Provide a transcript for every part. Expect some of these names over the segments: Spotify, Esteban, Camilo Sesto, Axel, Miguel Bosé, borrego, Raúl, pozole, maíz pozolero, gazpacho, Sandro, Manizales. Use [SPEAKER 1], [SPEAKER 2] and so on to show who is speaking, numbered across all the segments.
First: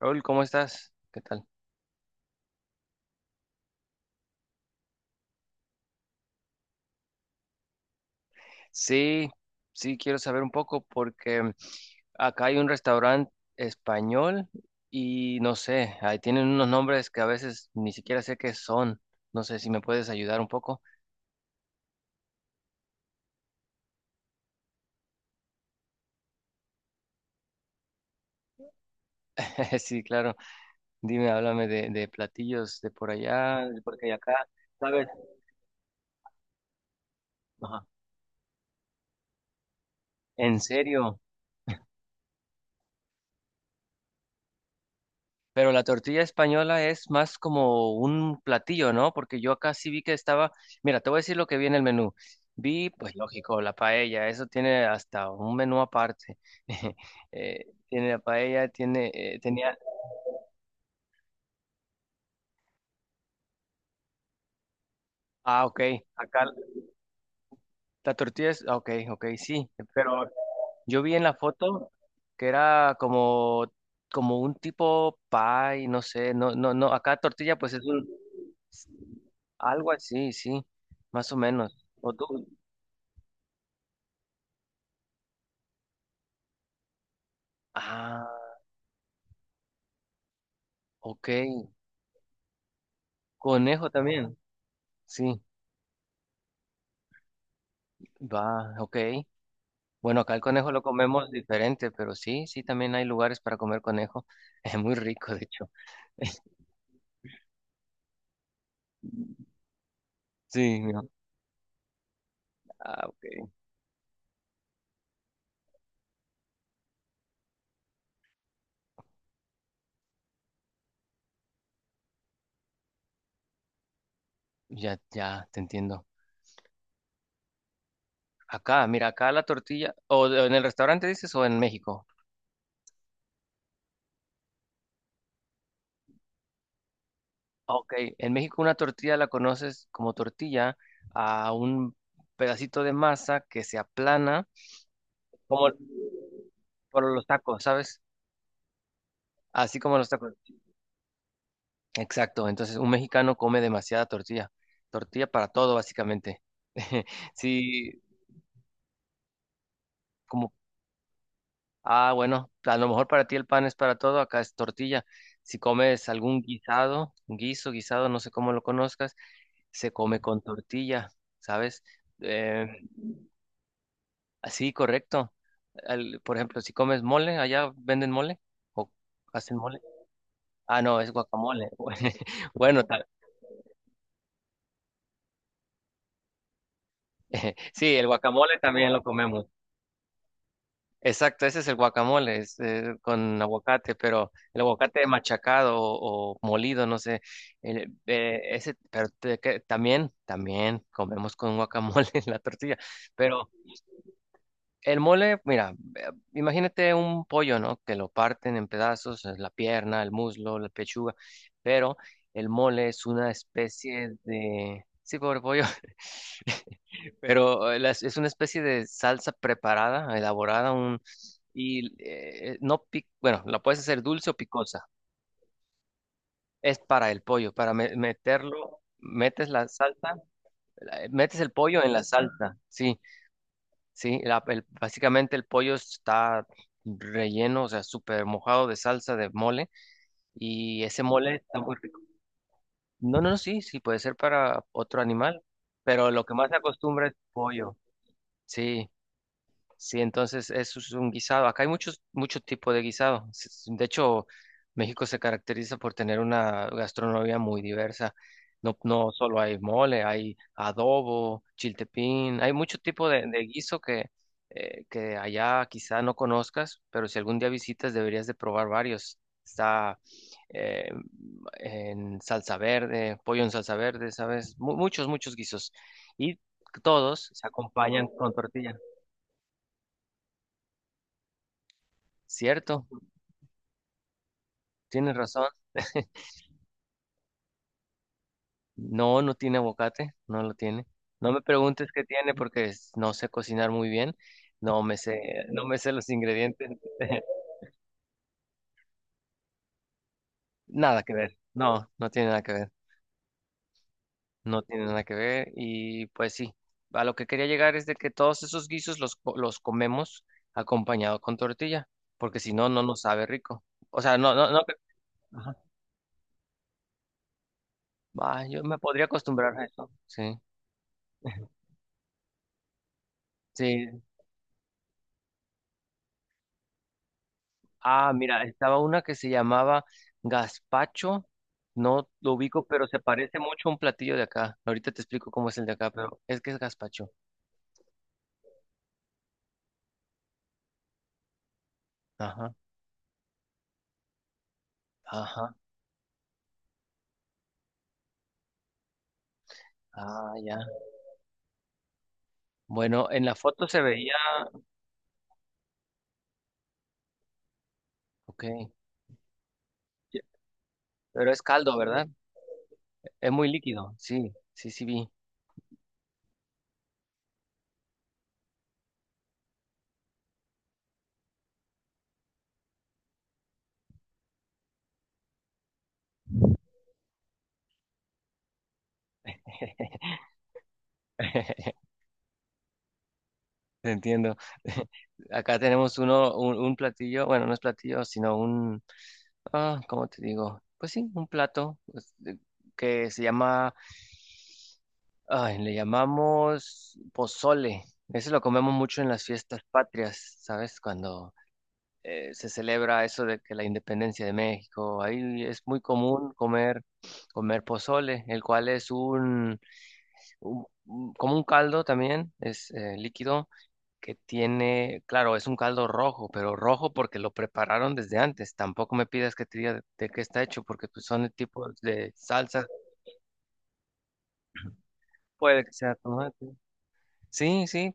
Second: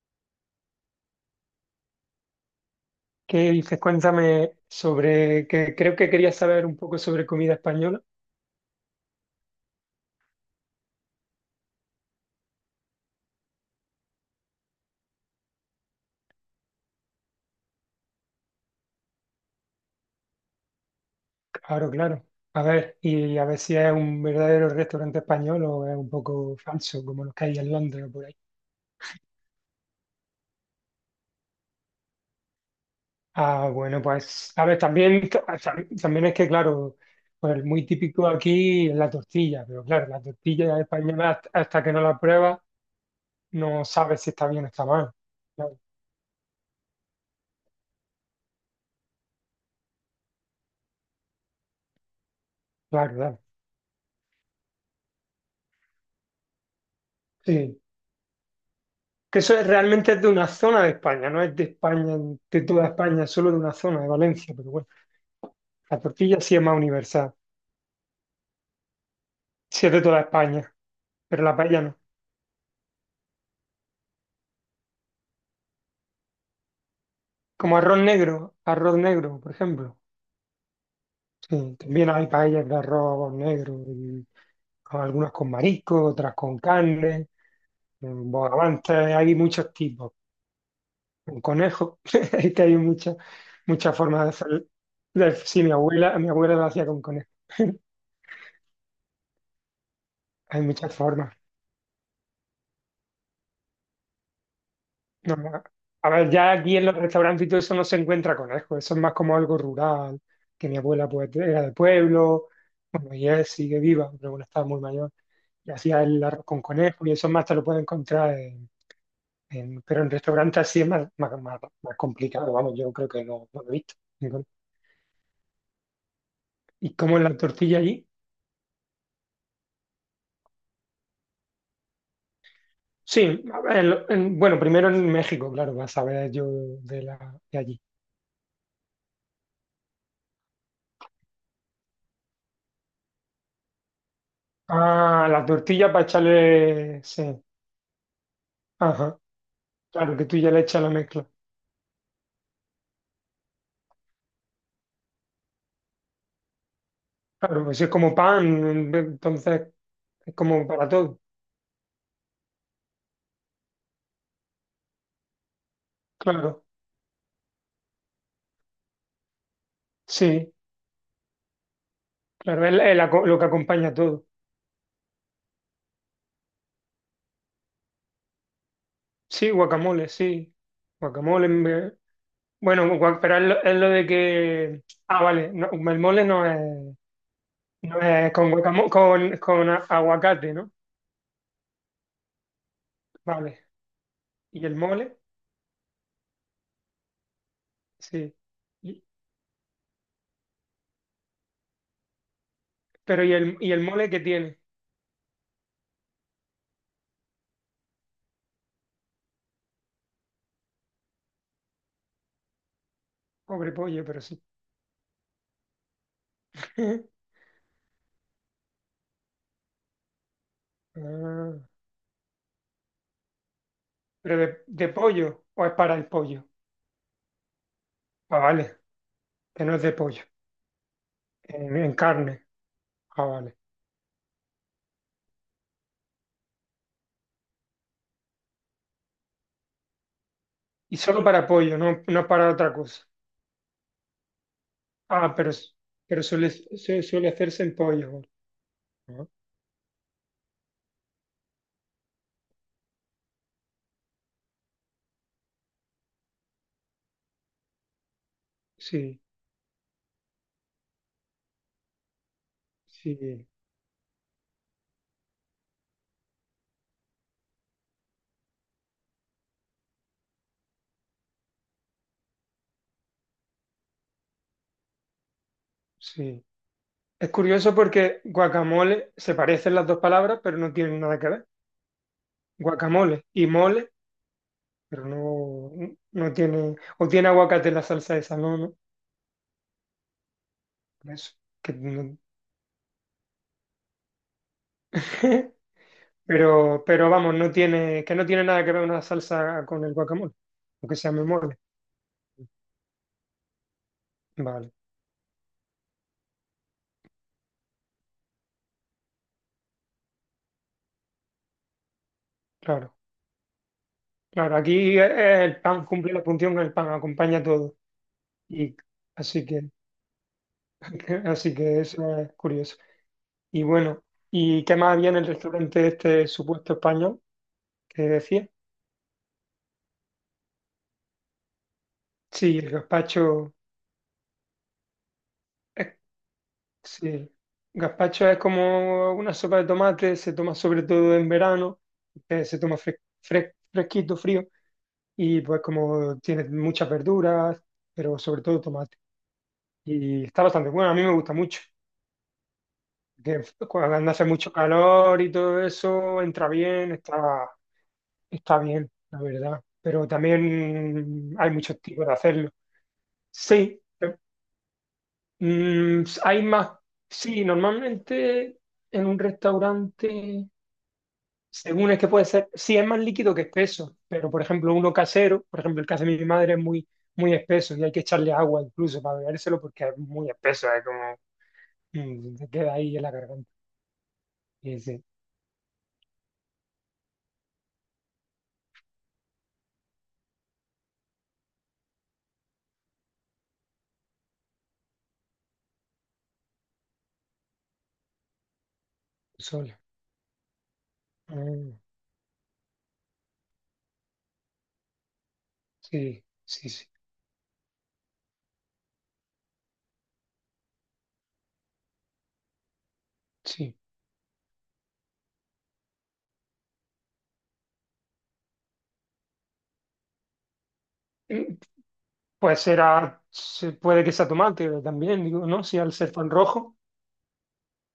[SPEAKER 1] Raúl, ¿cómo estás? ¿Qué tal?
[SPEAKER 2] ¿Qué dices? Cuéntame sobre que creo que querías saber un poco sobre comida española.
[SPEAKER 1] Sí, sí, quiero saber un poco porque acá hay un restaurante español y no sé, ahí tienen unos nombres que a veces ni siquiera sé qué son. No sé si me puedes ayudar un poco.
[SPEAKER 2] Claro, claro. A ver, y a ver si es un verdadero restaurante español o es un poco falso, como los que hay en Londres o por ahí.
[SPEAKER 1] Sí, claro. Dime, háblame de platillos de por allá,
[SPEAKER 2] Ah,
[SPEAKER 1] de por
[SPEAKER 2] bueno,
[SPEAKER 1] acá y acá.
[SPEAKER 2] pues, a ver,
[SPEAKER 1] ¿Sabes?
[SPEAKER 2] también, también es que, claro, pues
[SPEAKER 1] Ajá.
[SPEAKER 2] muy típico aquí es la tortilla, pero claro, la
[SPEAKER 1] ¿En
[SPEAKER 2] tortilla
[SPEAKER 1] serio?
[SPEAKER 2] española hasta que no la pruebas no sabes si está bien o está mal.
[SPEAKER 1] Pero
[SPEAKER 2] Claro,
[SPEAKER 1] la tortilla española es más como un platillo, ¿no? Porque yo acá sí vi que estaba, mira, te voy a decir lo que vi en el menú. Vi, pues
[SPEAKER 2] claro, claro.
[SPEAKER 1] lógico, la paella, eso tiene hasta un menú aparte.
[SPEAKER 2] Sí.
[SPEAKER 1] Tiene la paella, tiene,
[SPEAKER 2] Que eso es,
[SPEAKER 1] tenía,
[SPEAKER 2] realmente es de una zona de España, no es de España, de toda España, es solo de una zona, de Valencia, pero bueno,
[SPEAKER 1] ah, ok,
[SPEAKER 2] la tortilla
[SPEAKER 1] acá
[SPEAKER 2] sí es más universal,
[SPEAKER 1] la tortilla es, ah, ok, ok, sí,
[SPEAKER 2] sí es de toda
[SPEAKER 1] pero
[SPEAKER 2] España,
[SPEAKER 1] yo vi en la
[SPEAKER 2] pero la paella
[SPEAKER 1] foto
[SPEAKER 2] no.
[SPEAKER 1] que era como, como un tipo pie, no sé, no, acá tortilla pues
[SPEAKER 2] Como
[SPEAKER 1] es un,
[SPEAKER 2] arroz negro, por
[SPEAKER 1] algo
[SPEAKER 2] ejemplo.
[SPEAKER 1] así, sí, más o menos.
[SPEAKER 2] Sí, también
[SPEAKER 1] O
[SPEAKER 2] hay
[SPEAKER 1] tú,
[SPEAKER 2] paellas de arroz negro, y algunas con marisco, otras con carne,
[SPEAKER 1] ah,
[SPEAKER 2] bogavantes, hay muchos tipos,
[SPEAKER 1] ok,
[SPEAKER 2] con conejo, es que hay muchas
[SPEAKER 1] conejo
[SPEAKER 2] muchas formas de
[SPEAKER 1] también,
[SPEAKER 2] hacer.
[SPEAKER 1] sí,
[SPEAKER 2] Sí, mi abuela lo hacía con conejo.
[SPEAKER 1] va, ok. Bueno, acá el
[SPEAKER 2] Hay
[SPEAKER 1] conejo lo
[SPEAKER 2] muchas
[SPEAKER 1] comemos
[SPEAKER 2] formas.
[SPEAKER 1] diferente, pero sí, sí, también hay lugares para comer conejo. Es muy rico,
[SPEAKER 2] No,
[SPEAKER 1] de
[SPEAKER 2] no.
[SPEAKER 1] hecho.
[SPEAKER 2] A ver, ya aquí en los restaurantes y todo eso no se encuentra conejo, eso es más como algo rural, que mi
[SPEAKER 1] Sí, mira.
[SPEAKER 2] abuela pues era de pueblo,
[SPEAKER 1] Ah,
[SPEAKER 2] bueno,
[SPEAKER 1] ok.
[SPEAKER 2] y es, sigue viva, pero bueno, estaba muy mayor, y hacía el arroz con conejo, y eso más te lo puedes encontrar pero en restaurantes así es más, más, más complicado, vamos, yo creo que no, no lo he visto.
[SPEAKER 1] Ya, ya, te entiendo.
[SPEAKER 2] ¿Y cómo es la tortilla allí?
[SPEAKER 1] Acá, mira, acá la tortilla, o en el restaurante dices, o en México.
[SPEAKER 2] Sí, a ver, bueno, primero en México, claro, vas a ver yo de, la, de allí.
[SPEAKER 1] Ok, en México una tortilla la conoces como tortilla a un pedacito de masa que se aplana
[SPEAKER 2] Ah, la
[SPEAKER 1] como
[SPEAKER 2] tortilla para echarle,
[SPEAKER 1] por los
[SPEAKER 2] sí,
[SPEAKER 1] tacos, ¿sabes?
[SPEAKER 2] ajá.
[SPEAKER 1] Así como los
[SPEAKER 2] Claro que
[SPEAKER 1] tacos.
[SPEAKER 2] tú ya le echas la mezcla.
[SPEAKER 1] Exacto, entonces un mexicano come demasiada tortilla, tortilla para todo básicamente.
[SPEAKER 2] Claro, pues es
[SPEAKER 1] Sí,
[SPEAKER 2] como pan, entonces es
[SPEAKER 1] como,
[SPEAKER 2] como para todo.
[SPEAKER 1] ah, bueno, a lo mejor para ti el pan es para todo, acá es tortilla. Si comes algún
[SPEAKER 2] Claro,
[SPEAKER 1] guisado, guiso, guisado, no sé cómo lo conozcas, se come con
[SPEAKER 2] sí,
[SPEAKER 1] tortilla, ¿sabes? Eh,
[SPEAKER 2] claro, es, es lo que acompaña todo.
[SPEAKER 1] Sí, correcto. Por ejemplo, si comes mole, allá venden mole o
[SPEAKER 2] Sí,
[SPEAKER 1] hacen mole.
[SPEAKER 2] guacamole, sí.
[SPEAKER 1] Ah, no, es
[SPEAKER 2] Guacamole,
[SPEAKER 1] guacamole.
[SPEAKER 2] me-
[SPEAKER 1] Bueno,
[SPEAKER 2] bueno, pero es lo de que... Ah, vale, no, el mole no es,
[SPEAKER 1] sí,
[SPEAKER 2] no
[SPEAKER 1] el
[SPEAKER 2] es con
[SPEAKER 1] guacamole
[SPEAKER 2] guacamole,
[SPEAKER 1] también lo
[SPEAKER 2] con,
[SPEAKER 1] comemos.
[SPEAKER 2] con aguacate, ¿no?
[SPEAKER 1] Exacto, ese es el guacamole, es, con
[SPEAKER 2] Vale,
[SPEAKER 1] aguacate, pero el
[SPEAKER 2] y el
[SPEAKER 1] aguacate
[SPEAKER 2] mole,
[SPEAKER 1] machacado o molido, no sé. El-
[SPEAKER 2] sí.
[SPEAKER 1] ese,
[SPEAKER 2] Y-
[SPEAKER 1] pero te- que- También, también comemos con guacamole en la tortilla,
[SPEAKER 2] pero
[SPEAKER 1] pero
[SPEAKER 2] y el mole qué tiene?
[SPEAKER 1] el mole, mira, imagínate un pollo, ¿no? Que lo parten en pedazos, la pierna, el muslo, la pechuga, pero el mole es una
[SPEAKER 2] Pobre pollo,
[SPEAKER 1] especie
[SPEAKER 2] pero sí.
[SPEAKER 1] de... Sí, pobre pollo, pero es una especie de salsa preparada, elaborada, un...
[SPEAKER 2] Ah,
[SPEAKER 1] y no bueno, la puedes hacer dulce o
[SPEAKER 2] pero
[SPEAKER 1] picosa.
[SPEAKER 2] de pollo o es para el pollo.
[SPEAKER 1] Es para el pollo, para
[SPEAKER 2] Ah, vale.
[SPEAKER 1] meterlo, metes
[SPEAKER 2] Que
[SPEAKER 1] la
[SPEAKER 2] no es de
[SPEAKER 1] salsa,
[SPEAKER 2] pollo,
[SPEAKER 1] metes el pollo en
[SPEAKER 2] en
[SPEAKER 1] la
[SPEAKER 2] carne.
[SPEAKER 1] salsa, sí.
[SPEAKER 2] Ah, vale.
[SPEAKER 1] Sí, básicamente el pollo está relleno, o sea, súper mojado de salsa de mole y
[SPEAKER 2] ¿Y
[SPEAKER 1] ese
[SPEAKER 2] solo
[SPEAKER 1] mole
[SPEAKER 2] para
[SPEAKER 1] está muy
[SPEAKER 2] pollo,
[SPEAKER 1] rico.
[SPEAKER 2] no, no para otra cosa?
[SPEAKER 1] No, sí, sí, puede ser para otro
[SPEAKER 2] Ah,
[SPEAKER 1] animal,
[SPEAKER 2] pero, s-
[SPEAKER 1] pero
[SPEAKER 2] pero
[SPEAKER 1] lo que más
[SPEAKER 2] suele,
[SPEAKER 1] se acostumbra es
[SPEAKER 2] suele hacerse
[SPEAKER 1] pollo.
[SPEAKER 2] en pollo. Vale.
[SPEAKER 1] Sí.
[SPEAKER 2] Ah,
[SPEAKER 1] Sí, entonces eso es un guisado. Acá hay muchos, muchos tipos de guisado. De hecho, México se caracteriza por tener una gastronomía muy diversa. No, no
[SPEAKER 2] sí,
[SPEAKER 1] solo hay mole, hay adobo, chiltepín, hay mucho tipo de
[SPEAKER 2] sí,
[SPEAKER 1] guiso que allá quizá no conozcas, pero si algún día visitas deberías de probar varios. Está eh, en salsa verde, pollo en salsa verde, ¿sabes? Muchos, muchos guisos. Y
[SPEAKER 2] sí. Es
[SPEAKER 1] todos se
[SPEAKER 2] curioso
[SPEAKER 1] acompañan
[SPEAKER 2] porque
[SPEAKER 1] con tortilla,
[SPEAKER 2] guacamole se parecen las dos palabras, pero no tienen nada que ver.
[SPEAKER 1] ¿cierto?
[SPEAKER 2] Guacamole y mole, pero
[SPEAKER 1] Tienes razón.
[SPEAKER 2] no, no tiene. ¿O tiene aguacate la salsa esa? No, no.
[SPEAKER 1] No, no tiene aguacate, no lo tiene.
[SPEAKER 2] Por
[SPEAKER 1] No
[SPEAKER 2] eso.
[SPEAKER 1] me
[SPEAKER 2] Que
[SPEAKER 1] preguntes qué
[SPEAKER 2] no...
[SPEAKER 1] tiene porque no sé cocinar muy bien. No me sé los ingredientes.
[SPEAKER 2] Pero vamos, no tiene, que no tiene nada que ver una salsa con el guacamole, aunque
[SPEAKER 1] Nada
[SPEAKER 2] se
[SPEAKER 1] que
[SPEAKER 2] llame
[SPEAKER 1] ver.
[SPEAKER 2] mole.
[SPEAKER 1] No, no tiene nada que ver. No
[SPEAKER 2] Vale.
[SPEAKER 1] tiene nada que ver. Y pues sí, a lo que quería llegar es de que todos esos guisos los, los comemos acompañado con tortilla, porque si no, no
[SPEAKER 2] Claro,
[SPEAKER 1] nos sabe rico. O sea, no, no,
[SPEAKER 2] claro.
[SPEAKER 1] no. que-
[SPEAKER 2] Aquí
[SPEAKER 1] Ajá.
[SPEAKER 2] el pan cumple la función, que el pan acompaña todo.
[SPEAKER 1] Ah, yo
[SPEAKER 2] Y
[SPEAKER 1] me podría
[SPEAKER 2] así
[SPEAKER 1] acostumbrar
[SPEAKER 2] que,
[SPEAKER 1] a eso. Sí.
[SPEAKER 2] así que eso es curioso. Y
[SPEAKER 1] Sí,
[SPEAKER 2] bueno, ¿y qué más había en el restaurante este supuesto español que
[SPEAKER 1] ah, mira,
[SPEAKER 2] decía?
[SPEAKER 1] estaba una que se llamaba gazpacho. No lo
[SPEAKER 2] Sí,
[SPEAKER 1] ubico,
[SPEAKER 2] el
[SPEAKER 1] pero se parece
[SPEAKER 2] gazpacho.
[SPEAKER 1] mucho a un platillo de acá. Ahorita te explico cómo es el de acá,
[SPEAKER 2] eh,
[SPEAKER 1] pero es que es gazpacho.
[SPEAKER 2] sí, gazpacho es como una sopa de tomate, se toma sobre todo en verano,
[SPEAKER 1] Ajá,
[SPEAKER 2] se toma fresquito, frío. Y
[SPEAKER 1] ajá,
[SPEAKER 2] pues como tiene muchas verduras, pero sobre todo tomate. Y
[SPEAKER 1] ah,
[SPEAKER 2] está
[SPEAKER 1] ya.
[SPEAKER 2] bastante bueno, a mí me gusta mucho.
[SPEAKER 1] Bueno, en la
[SPEAKER 2] Que
[SPEAKER 1] foto se
[SPEAKER 2] cuando
[SPEAKER 1] veía,
[SPEAKER 2] hace mucho calor y todo eso, entra bien, está,
[SPEAKER 1] ok,
[SPEAKER 2] está bien, la verdad. Pero
[SPEAKER 1] ya, pero
[SPEAKER 2] también
[SPEAKER 1] es
[SPEAKER 2] hay
[SPEAKER 1] caldo,
[SPEAKER 2] muchos
[SPEAKER 1] ¿verdad?
[SPEAKER 2] tipos de hacerlo.
[SPEAKER 1] Es muy
[SPEAKER 2] Sí,
[SPEAKER 1] líquido, sí, sí, sí vi.
[SPEAKER 2] hay más. Sí, normalmente en un restaurante, según es que puede ser, sí es más líquido que espeso, pero por ejemplo uno casero, por ejemplo el que hace mi madre es muy, muy espeso y hay que echarle agua incluso para bebérselo porque es muy espeso, es como se queda ahí en la garganta.
[SPEAKER 1] Te entiendo.
[SPEAKER 2] Y dice,
[SPEAKER 1] Acá tenemos uno, un platillo, bueno, no es platillo, sino un ah, ¿cómo te digo? Pues sí, un plato pues, que se llama, ay, le llamamos pozole. Ese lo comemos mucho en las fiestas
[SPEAKER 2] solo.
[SPEAKER 1] patrias, ¿sabes? Cuando se celebra eso de que la independencia de México, ahí es muy
[SPEAKER 2] Sí,
[SPEAKER 1] común
[SPEAKER 2] sí,
[SPEAKER 1] comer,
[SPEAKER 2] sí,
[SPEAKER 1] comer pozole, el cual es un, como un caldo también, es líquido
[SPEAKER 2] sí.
[SPEAKER 1] que tiene, claro, es un caldo rojo, pero rojo porque lo prepararon desde antes. Tampoco me pidas que te diga de qué está hecho, porque pues, son el
[SPEAKER 2] Eh,
[SPEAKER 1] tipo de
[SPEAKER 2] Pues
[SPEAKER 1] salsa.
[SPEAKER 2] será, puede que sea tomate también, digo, ¿no?
[SPEAKER 1] Puede que
[SPEAKER 2] Si al
[SPEAKER 1] sea
[SPEAKER 2] ser tan
[SPEAKER 1] tomate.
[SPEAKER 2] rojo.
[SPEAKER 1] Sí, sí.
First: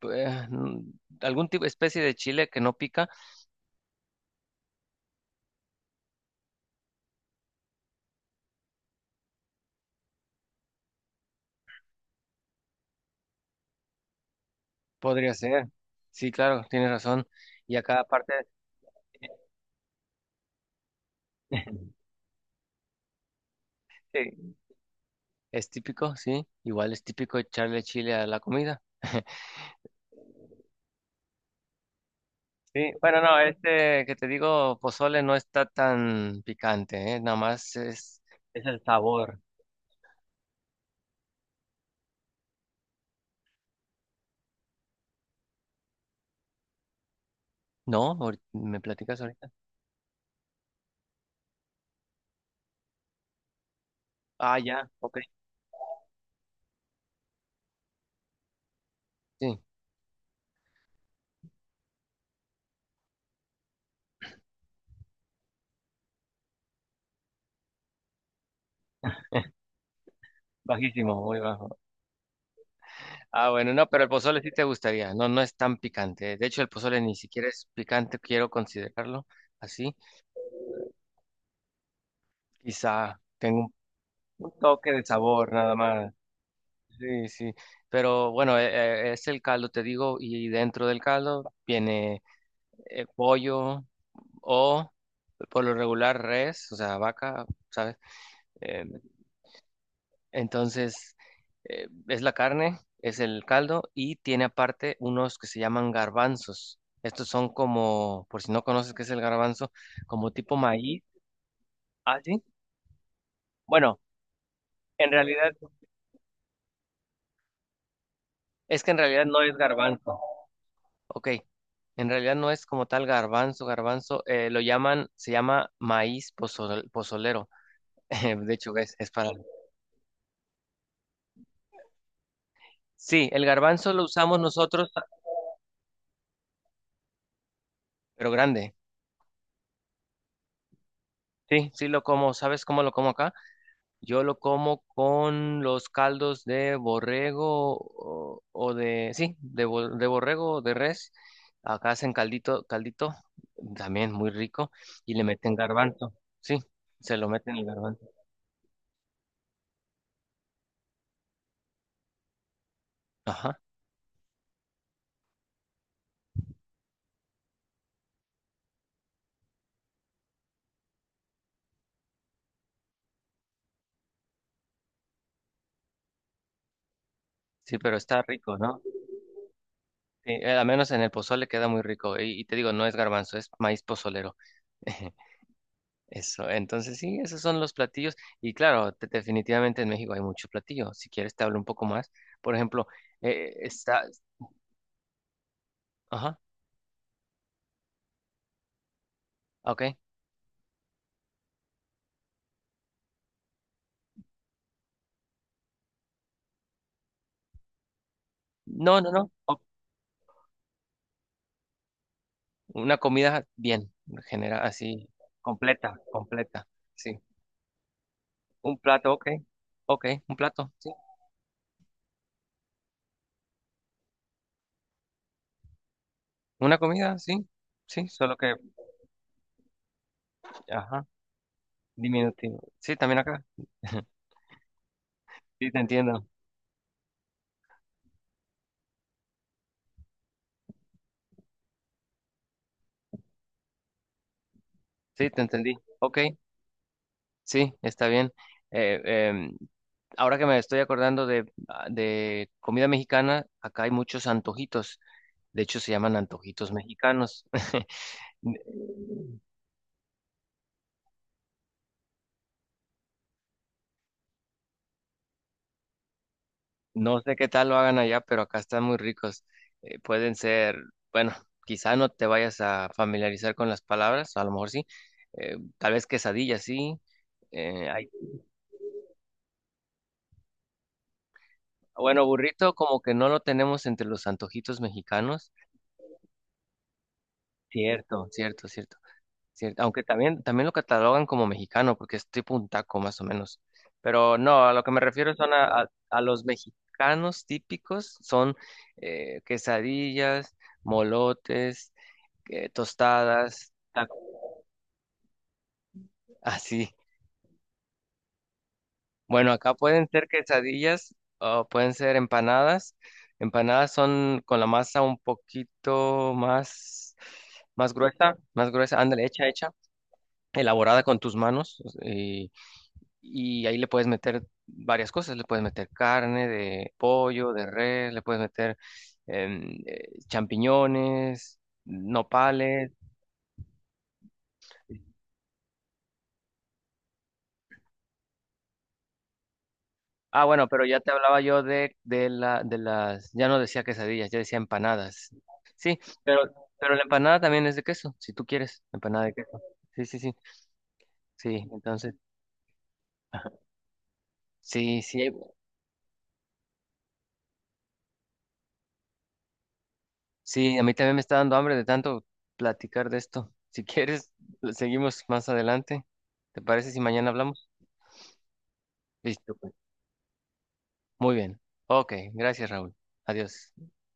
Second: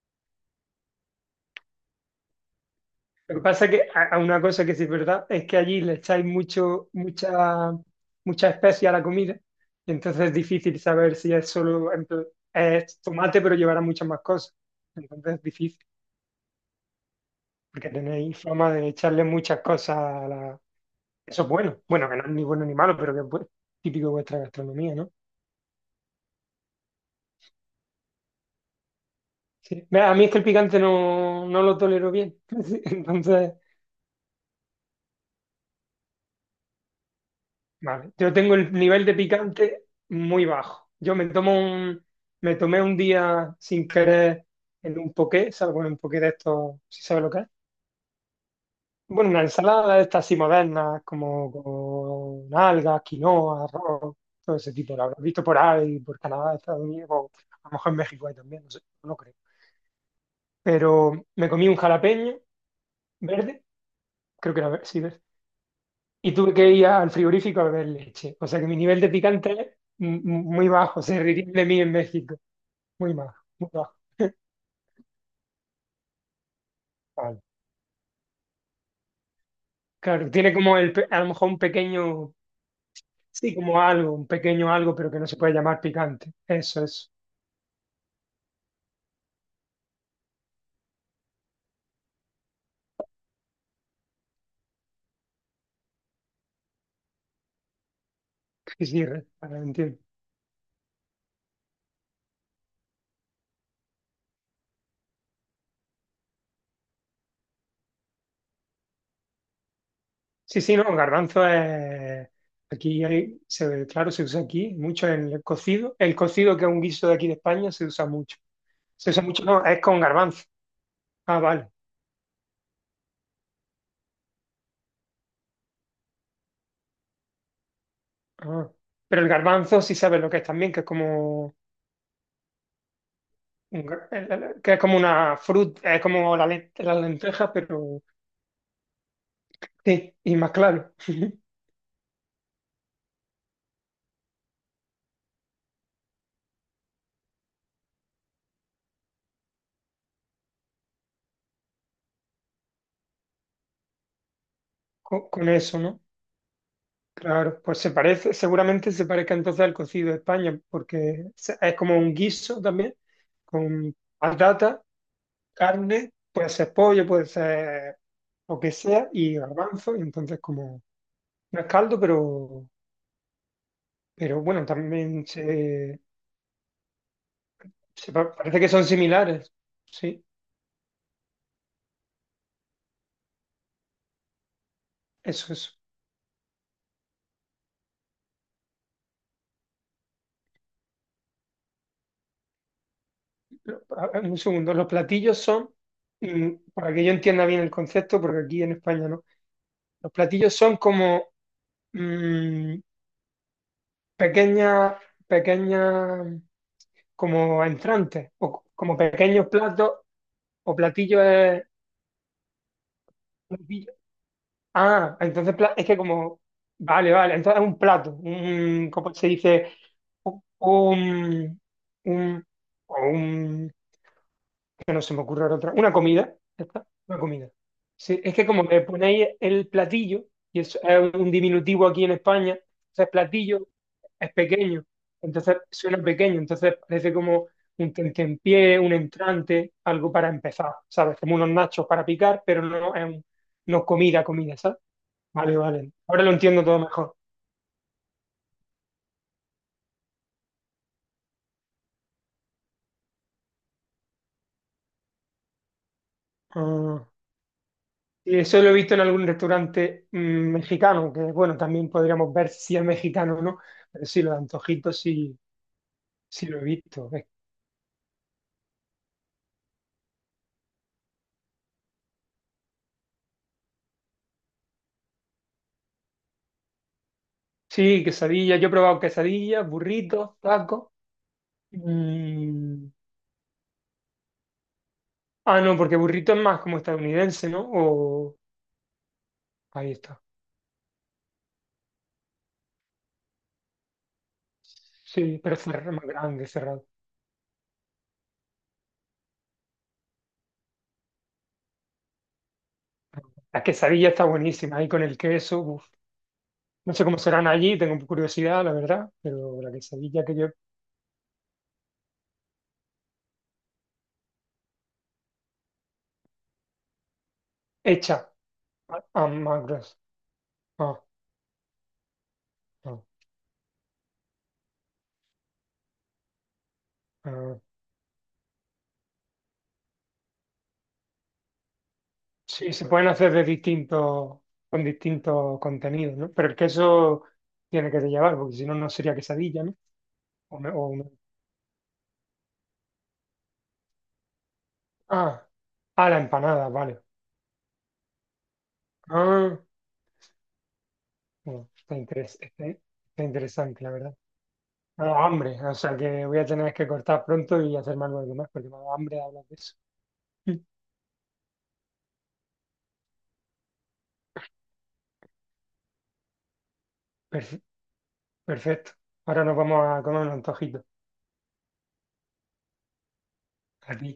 [SPEAKER 1] Pues, algún tipo, especie de chile que no pica,
[SPEAKER 2] Lo que pasa es que a una cosa que sí es verdad es que allí le echáis mucho, mucha, mucha especia a la comida, y entonces es difícil saber si es solo, es tomate, pero llevará muchas más cosas.
[SPEAKER 1] podría
[SPEAKER 2] Entonces es
[SPEAKER 1] ser.
[SPEAKER 2] difícil,
[SPEAKER 1] Sí, claro, tienes razón. Y a
[SPEAKER 2] porque
[SPEAKER 1] cada parte
[SPEAKER 2] tenéis fama de echarle muchas cosas a la... Eso es bueno. Bueno, que no es ni bueno ni malo, pero que es típico de vuestra
[SPEAKER 1] sí,
[SPEAKER 2] gastronomía, ¿no?
[SPEAKER 1] es típico, sí. Igual es típico echarle chile a la comida.
[SPEAKER 2] Sí. Mira, a mí es que el picante no, no lo tolero bien.
[SPEAKER 1] Sí, bueno, no,
[SPEAKER 2] Entonces,
[SPEAKER 1] este que te digo, pozole no está tan picante, ¿eh? Nada más
[SPEAKER 2] vale. Yo tengo
[SPEAKER 1] es
[SPEAKER 2] el
[SPEAKER 1] el
[SPEAKER 2] nivel de
[SPEAKER 1] sabor.
[SPEAKER 2] picante muy bajo. Yo me tomo un, me tomé un día sin querer en un poké, ¿sabes? Bueno, un poké de esto, si sabes lo que es.
[SPEAKER 1] ¿No? ¿Me platicas
[SPEAKER 2] Bueno, una
[SPEAKER 1] ahorita?
[SPEAKER 2] ensalada de estas así modernas, como con algas, quinoa, arroz, todo
[SPEAKER 1] Ah,
[SPEAKER 2] ese
[SPEAKER 1] ya,
[SPEAKER 2] tipo. Lo
[SPEAKER 1] ok.
[SPEAKER 2] habrás visto por ahí, por Canadá, Estados Unidos, o a lo mejor en México hay también, no sé, no creo.
[SPEAKER 1] Sí,
[SPEAKER 2] Pero me comí un jalapeño verde, creo que era verde, sí, y tuve que ir al frigorífico a beber leche. O sea que mi nivel de picante es m- muy bajo,
[SPEAKER 1] bajísimo,
[SPEAKER 2] se
[SPEAKER 1] muy
[SPEAKER 2] reirían de
[SPEAKER 1] bajo.
[SPEAKER 2] mí en México. Muy bajo,
[SPEAKER 1] Ah,
[SPEAKER 2] muy
[SPEAKER 1] bueno, no,
[SPEAKER 2] bajo.
[SPEAKER 1] pero el pozole sí te gustaría, no, no es tan picante, ¿eh? De hecho, el pozole ni
[SPEAKER 2] Vale.
[SPEAKER 1] siquiera es picante, quiero considerarlo así.
[SPEAKER 2] Claro, tiene como el, a lo mejor un pequeño,
[SPEAKER 1] Quizá
[SPEAKER 2] sí,
[SPEAKER 1] tenga
[SPEAKER 2] como algo, un
[SPEAKER 1] un
[SPEAKER 2] pequeño
[SPEAKER 1] toque
[SPEAKER 2] algo,
[SPEAKER 1] de
[SPEAKER 2] pero que no se puede
[SPEAKER 1] sabor nada
[SPEAKER 2] llamar
[SPEAKER 1] más.
[SPEAKER 2] picante. Eso es.
[SPEAKER 1] Sí, sí, pero bueno, es el caldo, te digo, y dentro del caldo viene pollo. O por lo regular res, o sea, vaca, ¿sabes?
[SPEAKER 2] Sí,
[SPEAKER 1] Eh,
[SPEAKER 2] sí, ahora entiendo.
[SPEAKER 1] entonces, es la carne, es el caldo y tiene aparte unos que se llaman garbanzos. Estos son como, por si no conoces qué es el garbanzo, como tipo
[SPEAKER 2] Sí, sí, no,
[SPEAKER 1] maíz.
[SPEAKER 2] garbanzo
[SPEAKER 1] Ah,
[SPEAKER 2] es,
[SPEAKER 1] sí.
[SPEAKER 2] aquí hay, se,
[SPEAKER 1] Bueno,
[SPEAKER 2] claro, se usa aquí mucho
[SPEAKER 1] en
[SPEAKER 2] en el
[SPEAKER 1] realidad,
[SPEAKER 2] cocido. El cocido, que es un guiso de aquí de España, se usa mucho.
[SPEAKER 1] es que en
[SPEAKER 2] Se usa
[SPEAKER 1] realidad no
[SPEAKER 2] mucho,
[SPEAKER 1] es
[SPEAKER 2] no, es con
[SPEAKER 1] garbanzo.
[SPEAKER 2] garbanzo.
[SPEAKER 1] Ok,
[SPEAKER 2] Ah, vale.
[SPEAKER 1] en realidad no es como tal garbanzo, garbanzo, lo llaman, se llama maíz pozolero. De
[SPEAKER 2] Ah,
[SPEAKER 1] hecho, es
[SPEAKER 2] pero el
[SPEAKER 1] para...
[SPEAKER 2] garbanzo sí sabes lo que es también, que es como
[SPEAKER 1] Sí, el
[SPEAKER 2] un
[SPEAKER 1] garbanzo lo usamos
[SPEAKER 2] que es
[SPEAKER 1] nosotros
[SPEAKER 2] como una fruta, es como la, la lenteja, pero
[SPEAKER 1] pero grande.
[SPEAKER 2] sí, y más claro,
[SPEAKER 1] Sí, sí lo como. ¿Sabes cómo lo como acá? Yo lo como con los caldos de borrego o, sí, de, de borrego o de res. Acá hacen caldito, caldito, también muy rico, y le
[SPEAKER 2] con
[SPEAKER 1] meten
[SPEAKER 2] eso, ¿no?
[SPEAKER 1] garbanzo. Sí, se lo meten
[SPEAKER 2] Claro,
[SPEAKER 1] el
[SPEAKER 2] pues se
[SPEAKER 1] garbanzo.
[SPEAKER 2] parece, seguramente se parezca entonces al cocido de España, porque es como un guiso también,
[SPEAKER 1] Ajá.
[SPEAKER 2] con patata, carne, puede ser pollo, puede ser lo que sea, y garbanzo, y entonces como no es caldo, pero bueno, también se,
[SPEAKER 1] Sí, pero está rico,
[SPEAKER 2] Parece que
[SPEAKER 1] ¿no?
[SPEAKER 2] son similares. Sí,
[SPEAKER 1] Sí, al menos en el pozole queda muy rico. Y te digo, no es garbanzo, es maíz pozolero.
[SPEAKER 2] eso es.
[SPEAKER 1] Eso, entonces sí, esos son los platillos. Y claro, definitivamente en México hay muchos platillos. Si quieres te hablo un poco más. Por ejemplo, está...
[SPEAKER 2] Un segundo. Los platillos son,
[SPEAKER 1] Ajá,
[SPEAKER 2] mm, para que yo entienda bien el concepto, porque aquí en España no.
[SPEAKER 1] ok.
[SPEAKER 2] Los platillos son como mm, pequeñas, pequeñas, como entrantes, o como
[SPEAKER 1] No, no, no.
[SPEAKER 2] pequeños
[SPEAKER 1] o-
[SPEAKER 2] platos o platillos.
[SPEAKER 1] Una comida bien,
[SPEAKER 2] Platillo.
[SPEAKER 1] general, así,
[SPEAKER 2] Ah, entonces es que
[SPEAKER 1] completa,
[SPEAKER 2] como,
[SPEAKER 1] completa.
[SPEAKER 2] vale,
[SPEAKER 1] Sí.
[SPEAKER 2] vale, entonces es un plato,
[SPEAKER 1] Un
[SPEAKER 2] un,
[SPEAKER 1] plato,
[SPEAKER 2] ¿cómo
[SPEAKER 1] ok.
[SPEAKER 2] se dice?
[SPEAKER 1] Ok, un plato, sí.
[SPEAKER 2] Un, un- o un, que no se me ocurra ahora otra. Una comida, ya
[SPEAKER 1] Una
[SPEAKER 2] está,
[SPEAKER 1] comida,
[SPEAKER 2] una
[SPEAKER 1] sí.
[SPEAKER 2] comida.
[SPEAKER 1] Sí,
[SPEAKER 2] Sí, es
[SPEAKER 1] solo
[SPEAKER 2] que
[SPEAKER 1] que...
[SPEAKER 2] como me ponéis el platillo, y
[SPEAKER 1] Ajá,
[SPEAKER 2] es un diminutivo aquí en España,
[SPEAKER 1] diminutivo. Sí,
[SPEAKER 2] entonces
[SPEAKER 1] también acá.
[SPEAKER 2] platillo es pequeño, entonces
[SPEAKER 1] Sí, te
[SPEAKER 2] suena
[SPEAKER 1] entiendo.
[SPEAKER 2] pequeño, entonces parece como un tentempié, un entrante, algo para empezar, ¿sabes? Como unos nachos para picar, pero no es un- no comida, comida, ¿sabes?
[SPEAKER 1] Sí, te
[SPEAKER 2] Vale,
[SPEAKER 1] entendí.
[SPEAKER 2] vale.
[SPEAKER 1] Ok.
[SPEAKER 2] Ahora lo entiendo todo mejor.
[SPEAKER 1] Sí, está bien. Eh, em, ahora que me estoy acordando de, ah, de comida mexicana, acá hay muchos antojitos. De hecho, se llaman antojitos
[SPEAKER 2] Ah.
[SPEAKER 1] mexicanos.
[SPEAKER 2] Y eso lo he visto en algún restaurante mexicano, que bueno, también podríamos ver si es mexicano o no, pero sí, los antojitos sí, sí lo he visto.
[SPEAKER 1] No sé qué tal lo hagan allá, pero acá están muy ricos. Pueden ser, bueno, quizá no te vayas a familiarizar con las palabras, a lo mejor sí. Tal vez quesadilla, sí. Eh,
[SPEAKER 2] Sí,
[SPEAKER 1] hay-
[SPEAKER 2] quesadillas, yo he probado quesadillas, burritos, tacos.
[SPEAKER 1] bueno, burrito
[SPEAKER 2] mm,
[SPEAKER 1] como que no lo tenemos entre los antojitos mexicanos.
[SPEAKER 2] Ah, no, porque burrito es más como estadounidense, ¿no?
[SPEAKER 1] Cierto,
[SPEAKER 2] O...
[SPEAKER 1] cierto, cierto. Cierto,
[SPEAKER 2] Ahí
[SPEAKER 1] aunque
[SPEAKER 2] está.
[SPEAKER 1] también, también lo catalogan como mexicano, porque es tipo un taco más o menos. Pero no, a lo que me refiero
[SPEAKER 2] Sí,
[SPEAKER 1] son
[SPEAKER 2] pero cerrado, más
[SPEAKER 1] a los
[SPEAKER 2] grande, cerrado.
[SPEAKER 1] mexicanos típicos, son quesadillas, molotes,
[SPEAKER 2] La
[SPEAKER 1] tostadas,
[SPEAKER 2] quesadilla
[SPEAKER 1] tacos,
[SPEAKER 2] está buenísima, ahí con el queso. Uf.
[SPEAKER 1] así.
[SPEAKER 2] No sé cómo serán allí, tengo curiosidad, la verdad,
[SPEAKER 1] Bueno,
[SPEAKER 2] pero la
[SPEAKER 1] acá pueden
[SPEAKER 2] quesadilla
[SPEAKER 1] ser
[SPEAKER 2] que yo
[SPEAKER 1] quesadillas o pueden ser empanadas. Empanadas son con la masa un poquito más,
[SPEAKER 2] hecha
[SPEAKER 1] más gruesa, ándale,
[SPEAKER 2] a
[SPEAKER 1] hecha,
[SPEAKER 2] más
[SPEAKER 1] hecha,
[SPEAKER 2] gruesa. Ah,
[SPEAKER 1] elaborada con tus manos
[SPEAKER 2] ah,
[SPEAKER 1] y ahí le puedes meter varias cosas, le puedes meter carne de pollo,
[SPEAKER 2] ah.
[SPEAKER 1] de res, le puedes meter champiñones,
[SPEAKER 2] Sí, se
[SPEAKER 1] nopales.
[SPEAKER 2] pueden hacer de distintos, con distintos contenidos, ¿no? Pero el queso tiene que llevar, porque si no, no sería quesadilla, ¿no?
[SPEAKER 1] Ah,
[SPEAKER 2] O
[SPEAKER 1] bueno,
[SPEAKER 2] me-
[SPEAKER 1] pero
[SPEAKER 2] o
[SPEAKER 1] ya
[SPEAKER 2] una-
[SPEAKER 1] te hablaba yo de las, ya no decía quesadillas, ya decía empanadas.
[SPEAKER 2] ah,
[SPEAKER 1] Sí,
[SPEAKER 2] ah, la
[SPEAKER 1] pero,
[SPEAKER 2] empanada,
[SPEAKER 1] pero
[SPEAKER 2] vale.
[SPEAKER 1] la empanada también es de queso, si tú quieres, empanada de
[SPEAKER 2] Ah,
[SPEAKER 1] queso. Sí, sí, sí, sí,
[SPEAKER 2] bueno, está,
[SPEAKER 1] entonces,
[SPEAKER 2] está interesante, la verdad.
[SPEAKER 1] sí,
[SPEAKER 2] Me ha dado
[SPEAKER 1] sí, hay-
[SPEAKER 2] hambre, o sea que voy a tener que cortar pronto y hacerme algo más, porque me ha dado hambre de hablar de eso. Mm,
[SPEAKER 1] sí, a mí también me está dando hambre de tanto platicar de esto. Si quieres, seguimos más adelante. ¿Te parece si mañana
[SPEAKER 2] perfe-
[SPEAKER 1] hablamos?
[SPEAKER 2] Perfecto. Ahora
[SPEAKER 1] Listo,
[SPEAKER 2] nos
[SPEAKER 1] pues.
[SPEAKER 2] vamos a comer un antojito.
[SPEAKER 1] Muy bien. Ok, gracias, Raúl. Adiós.
[SPEAKER 2] Aquí.